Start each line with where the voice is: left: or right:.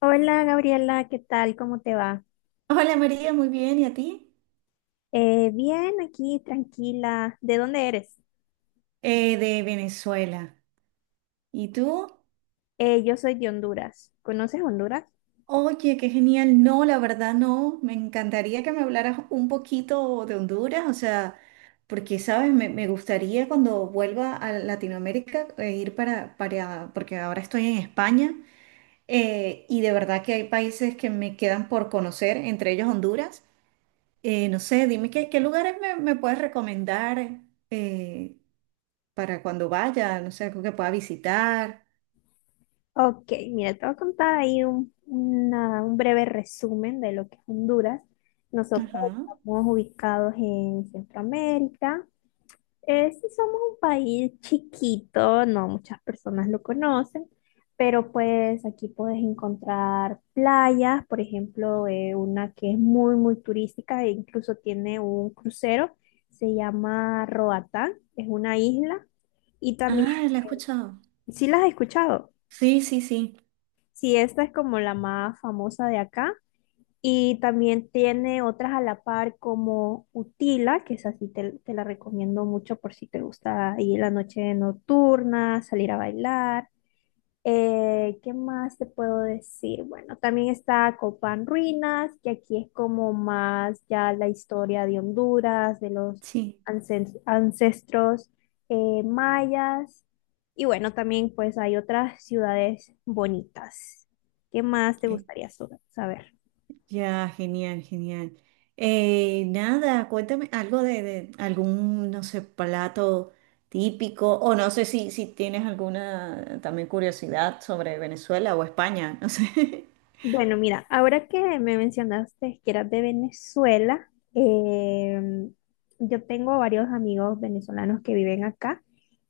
left: Hola Gabriela, ¿qué tal? ¿Cómo te va?
right: Hola María, muy bien. ¿Y a ti?
left: Bien, aquí, tranquila. ¿De dónde eres?
right: De Venezuela. ¿Y tú?
left: Yo soy de Honduras. ¿Conoces Honduras?
right: Oye, qué genial. No, la verdad no. Me encantaría que me hablaras un poquito de Honduras, o sea, porque, ¿sabes? Me gustaría cuando vuelva a Latinoamérica ir para, porque ahora estoy en España, y de verdad que hay países que me quedan por conocer, entre ellos Honduras. No sé, dime qué lugares me puedes recomendar, eh, para cuando vaya, no sé, algo que pueda visitar.
left: Ok, mira, te voy a contar ahí un breve resumen de lo que es Honduras. Nosotros
right: Ajá.
left: estamos ubicados en Centroamérica. Sí, somos un país chiquito, no muchas personas lo conocen, pero pues aquí puedes encontrar playas, por ejemplo, una que es muy, muy turística e incluso tiene un crucero, se llama Roatán, es una isla. Y también,
right: Ah, la he escuchado.
left: ¿sí las has escuchado?
right: Sí, sí, sí,
left: Sí, esta es como la más famosa de acá. Y también tiene otras a la par como Utila, que esa sí te la recomiendo mucho por si te gusta ir la noche nocturna, salir a bailar. ¿Qué más te puedo decir? Bueno, también está Copán Ruinas, que aquí es como más ya la historia de Honduras, de los
right: sí.
left: ancestros mayas. Y bueno, también pues hay otras ciudades bonitas. ¿Qué más te
right: Eh,
left: gustaría saber?
right: Ya, genial, genial. Nada, cuéntame algo de algún, no sé, plato típico, o no sé si tienes alguna también curiosidad sobre Venezuela o España, no sé.
left: Bueno, mira, ahora que me mencionaste que eras de Venezuela, em, yo tengo varios amigos venezolanos que viven acá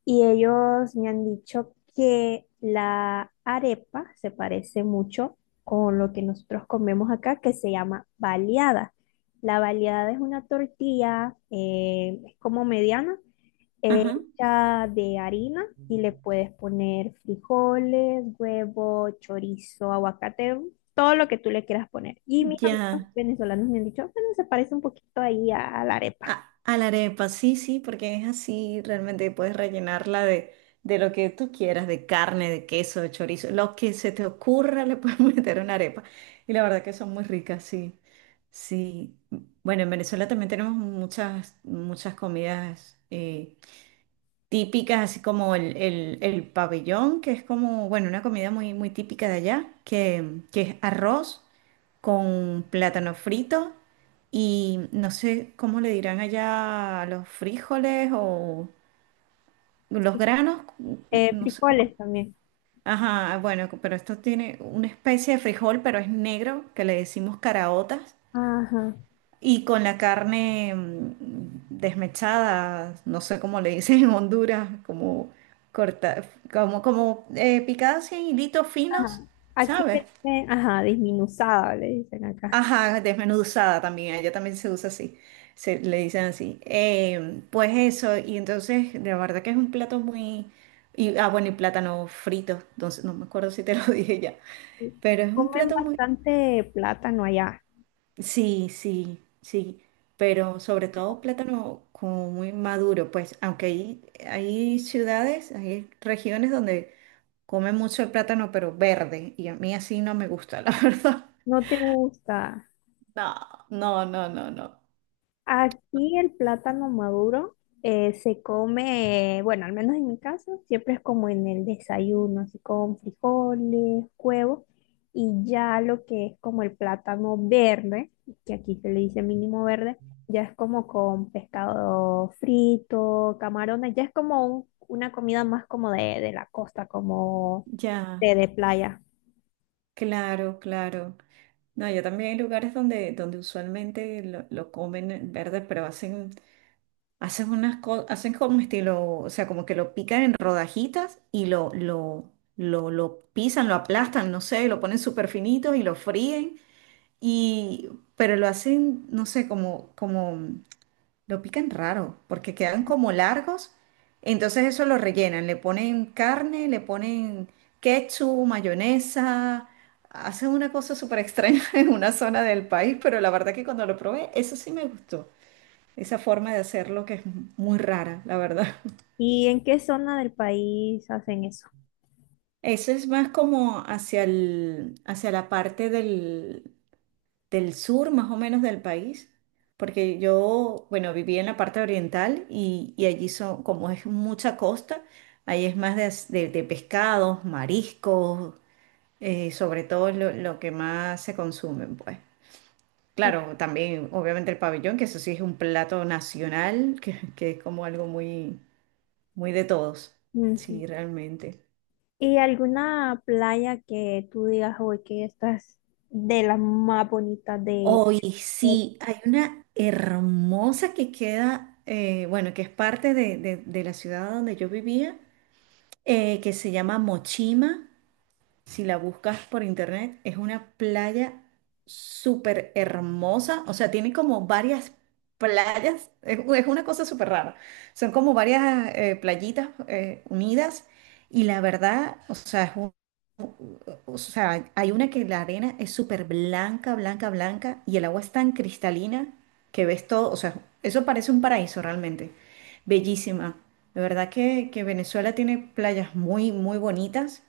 left: y ellos me han dicho que la arepa se parece mucho con lo que nosotros comemos acá, que se llama baleada. La baleada es una tortilla, es como mediana eh,
right: Ajá.
left: hecha de harina y le puedes poner frijoles, huevo, chorizo, aguacate, todo lo que tú le quieras poner. Y mis amigos
right: Ya,
left: venezolanos me han dicho, bueno, se parece un poquito ahí a la arepa.
right: A la arepa, sí, sí, porque es así, realmente puedes rellenarla de lo que tú quieras, de carne, de queso, de chorizo, lo que se te ocurra le puedes meter una arepa. Y la verdad que son muy ricas, sí. Sí. Bueno, en Venezuela también tenemos muchas, muchas comidas típicas, así como el pabellón, que es como, bueno, una comida muy, muy típica de allá, que es arroz con plátano frito y no sé cómo le dirán allá a los frijoles o los
left: Sí.
right: granos, no sé cómo.
left: Frijoles también.
right: Ajá, bueno, pero esto tiene una especie de frijol, pero es negro, que le decimos caraotas,
left: Ajá,
right: y con la carne desmechada, no sé cómo le dicen en Honduras, como corta, como picada así en hilitos finos,
left: ajá. Aquí
right: ¿sabes?
left: le dicen, ajá, desmenuzada, le dicen acá.
right: Ajá, desmenuzada también, allá también se usa así, se le dicen así. Pues eso, y entonces, de verdad que es un plato muy... Y, ah, bueno, y plátano frito, entonces no me acuerdo si te lo dije ya,
left: Sí.
right: pero es un
left: Comen
right: plato muy...
left: bastante plátano allá.
right: Sí, sí, sí, pero sobre todo plátano como muy maduro, pues aunque hay ciudades, hay regiones donde comen mucho el plátano, pero verde, y a mí así no me gusta, la verdad.
left: No te gusta.
right: No, no, no, no, no.
left: Aquí el plátano maduro se come, bueno, al menos en mi caso, siempre es como en el desayuno, así con frijoles, huevos, y ya lo que es como el plátano verde, que aquí se le dice mínimo verde, ya es como con pescado frito, camarones, ya es como una comida más como de la costa, como
right: Ya.
left: de playa.
right: Claro, claro. No, yo también hay lugares donde, donde usualmente lo comen verde, pero hacen, hacen unas cosas, hacen como estilo, o sea, como que lo pican en rodajitas y lo pisan, lo aplastan, no sé, lo ponen súper finito y lo fríen, y pero lo hacen, no sé, como, como lo pican raro, porque quedan como largos. Entonces eso lo rellenan, le ponen carne, le ponen ketchup, mayonesa, hacen una cosa súper extraña en una zona del país, pero la verdad que cuando lo probé, eso sí me gustó, esa forma de hacerlo que es muy rara, la verdad.
left: ¿Y en qué zona del país hacen eso?
right: Eso es más como hacia el, hacia la parte del sur más o menos del país, porque yo, bueno, viví en la parte oriental y allí son, como es mucha costa, ahí es más de, de pescados, mariscos, sobre todo lo que más se consumen, pues. Claro, también obviamente el pabellón, que eso sí es un plato nacional, que es como algo muy, muy de todos.
left: Ujú.
right: Sí, realmente.
left: ¿Y alguna playa que tú digas, hoy que esta es de las más bonitas de...
right: Hoy
left: de-
right: sí, hay una hermosa que queda, bueno, que es parte de, de la ciudad donde yo vivía, que se llama Mochima. Si la buscas por internet, es una playa súper hermosa. O sea, tiene como varias playas. Es, es una cosa súper rara. Son como varias playitas unidas. Y la verdad, o sea, o sea, hay una que la arena es súper blanca, blanca, blanca. Y el agua es tan cristalina que ves todo. O sea, eso parece un paraíso realmente. Bellísima. De verdad que Venezuela tiene playas muy, muy bonitas,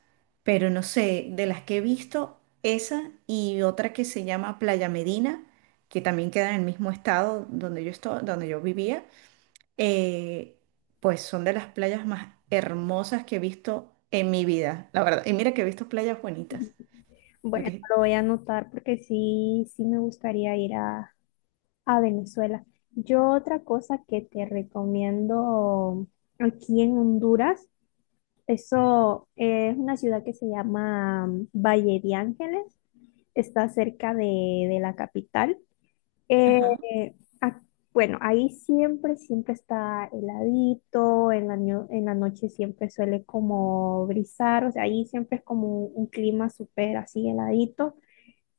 right: pero no sé, de las que he visto, esa y otra que se llama Playa Medina, que también queda en el mismo estado donde donde yo vivía, eh, pues son de las playas más hermosas que he visto en mi vida, la verdad. Y mira que he visto playas bonitas,
left: Bueno,
right: porque,
left: lo voy a anotar porque sí, sí me gustaría ir a Venezuela. Yo otra cosa que te recomiendo aquí en Honduras, eso es una ciudad que se llama Valle de Ángeles, está cerca de la capital. Eh,
right: ajá,
left: ac- bueno, ahí siempre, siempre está heladito, en en la noche siempre suele como brisar, o sea, ahí siempre es como un clima súper así heladito.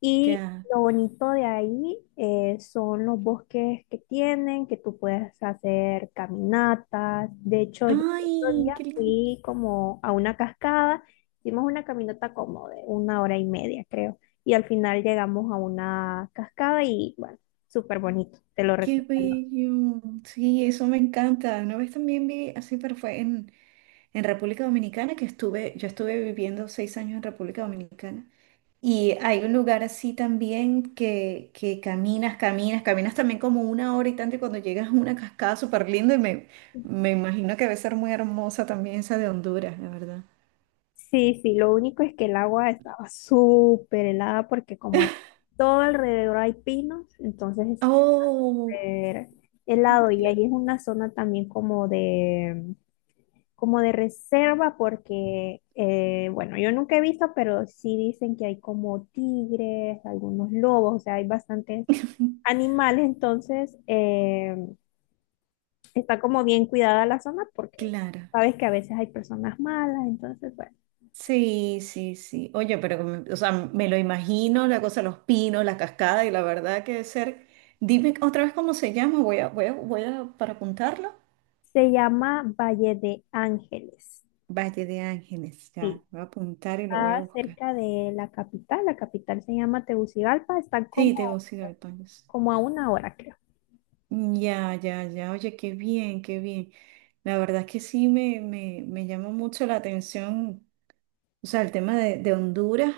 left: Y
right: ya.
left: lo bonito de ahí son los bosques que tienen, que tú puedes hacer caminatas. De hecho, yo el otro
right: Ay,
left: día fui como a una cascada, hicimos una caminata como de una hora y media, creo. Y al final llegamos a una cascada y bueno, súper bonito, te lo
right: qué
left: recomiendo.
right: bello. Sí, eso me encanta. Una vez también vi así, pero fue en República Dominicana que estuve, yo estuve viviendo 6 años en República Dominicana. Y hay un lugar así también que caminas, caminas, caminas también como una hora y tanto y cuando llegas a una cascada súper linda y me imagino que debe ser muy hermosa también esa de Honduras, la verdad.
left: Sí, sí, lo único es que el agua estaba súper helada porque como hay todo alrededor hay pinos, entonces es
right: Oh,
left: súper helado y ahí es una zona también como de reserva porque, bueno, yo nunca he visto, pero sí dicen que hay como tigres, algunos lobos, o sea, hay bastantes animales, entonces está como bien cuidada la zona porque
right: claro.
left: sabes que a veces hay personas malas, entonces, bueno.
right: Sí, sí, sí. Oye, pero o sea, me lo imagino, la cosa, los pinos, la cascada y la verdad que debe ser... Dime otra vez cómo se llama, voy a, para apuntarlo.
left: Se llama Valle de Ángeles.
right: Valle de Ángeles, ya,
left: Sí,
right: voy a apuntar y lo voy a
left: está
right: buscar.
left: cerca de la capital. La capital se llama Tegucigalpa. Está
right: Sí,
left: como,
right: Tegucigalpa.
left: como a una hora, creo.
right: Ya, ya, ya, oye, qué bien, qué bien. La verdad es que sí me llama mucho la atención, o sea, el tema de Honduras,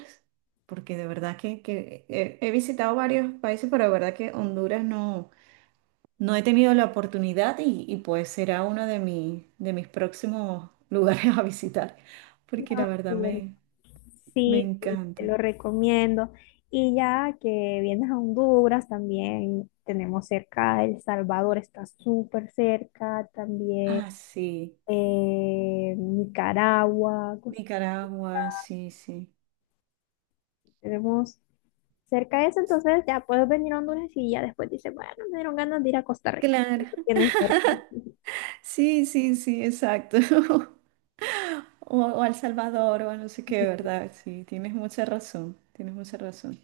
right: porque de verdad que he, he visitado varios países, pero de verdad que Honduras no, no he tenido la oportunidad y pues será uno de, de mis próximos lugares a visitar, porque la
left: Ah,
right: verdad
left: súper.
right: me
left: Sí, sí, te
right: encanta.
left: lo recomiendo. Y ya que vienes a Honduras, también tenemos cerca El Salvador, está súper cerca. También
right: Ah, sí,
left: Nicaragua.
right: Nicaragua, sí, sí.
left: Tenemos cerca de eso, entonces ya puedes venir a Honduras y ya después dices, bueno, me dieron ganas de ir a Costa Rica.
right: Claro,
left: Lo tienes cerca.
right: sí, sí, sí, exacto. O, o a El Salvador o a no sé qué, ¿verdad? Sí, tienes mucha razón, tienes mucha razón.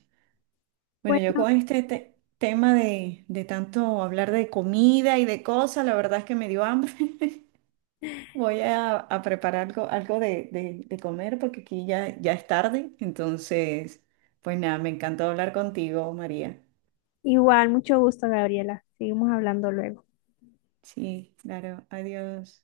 right: Bueno, yo
left: Bueno,
right: con este tema de tanto hablar de comida y de cosas, la verdad es que me dio hambre. A preparar algo, algo de, de comer porque aquí ya, ya es tarde. Entonces, pues nada, me encantó hablar contigo, María.
left: igual, mucho gusto, Gabriela. Seguimos hablando luego.
right: Sí, claro, adiós.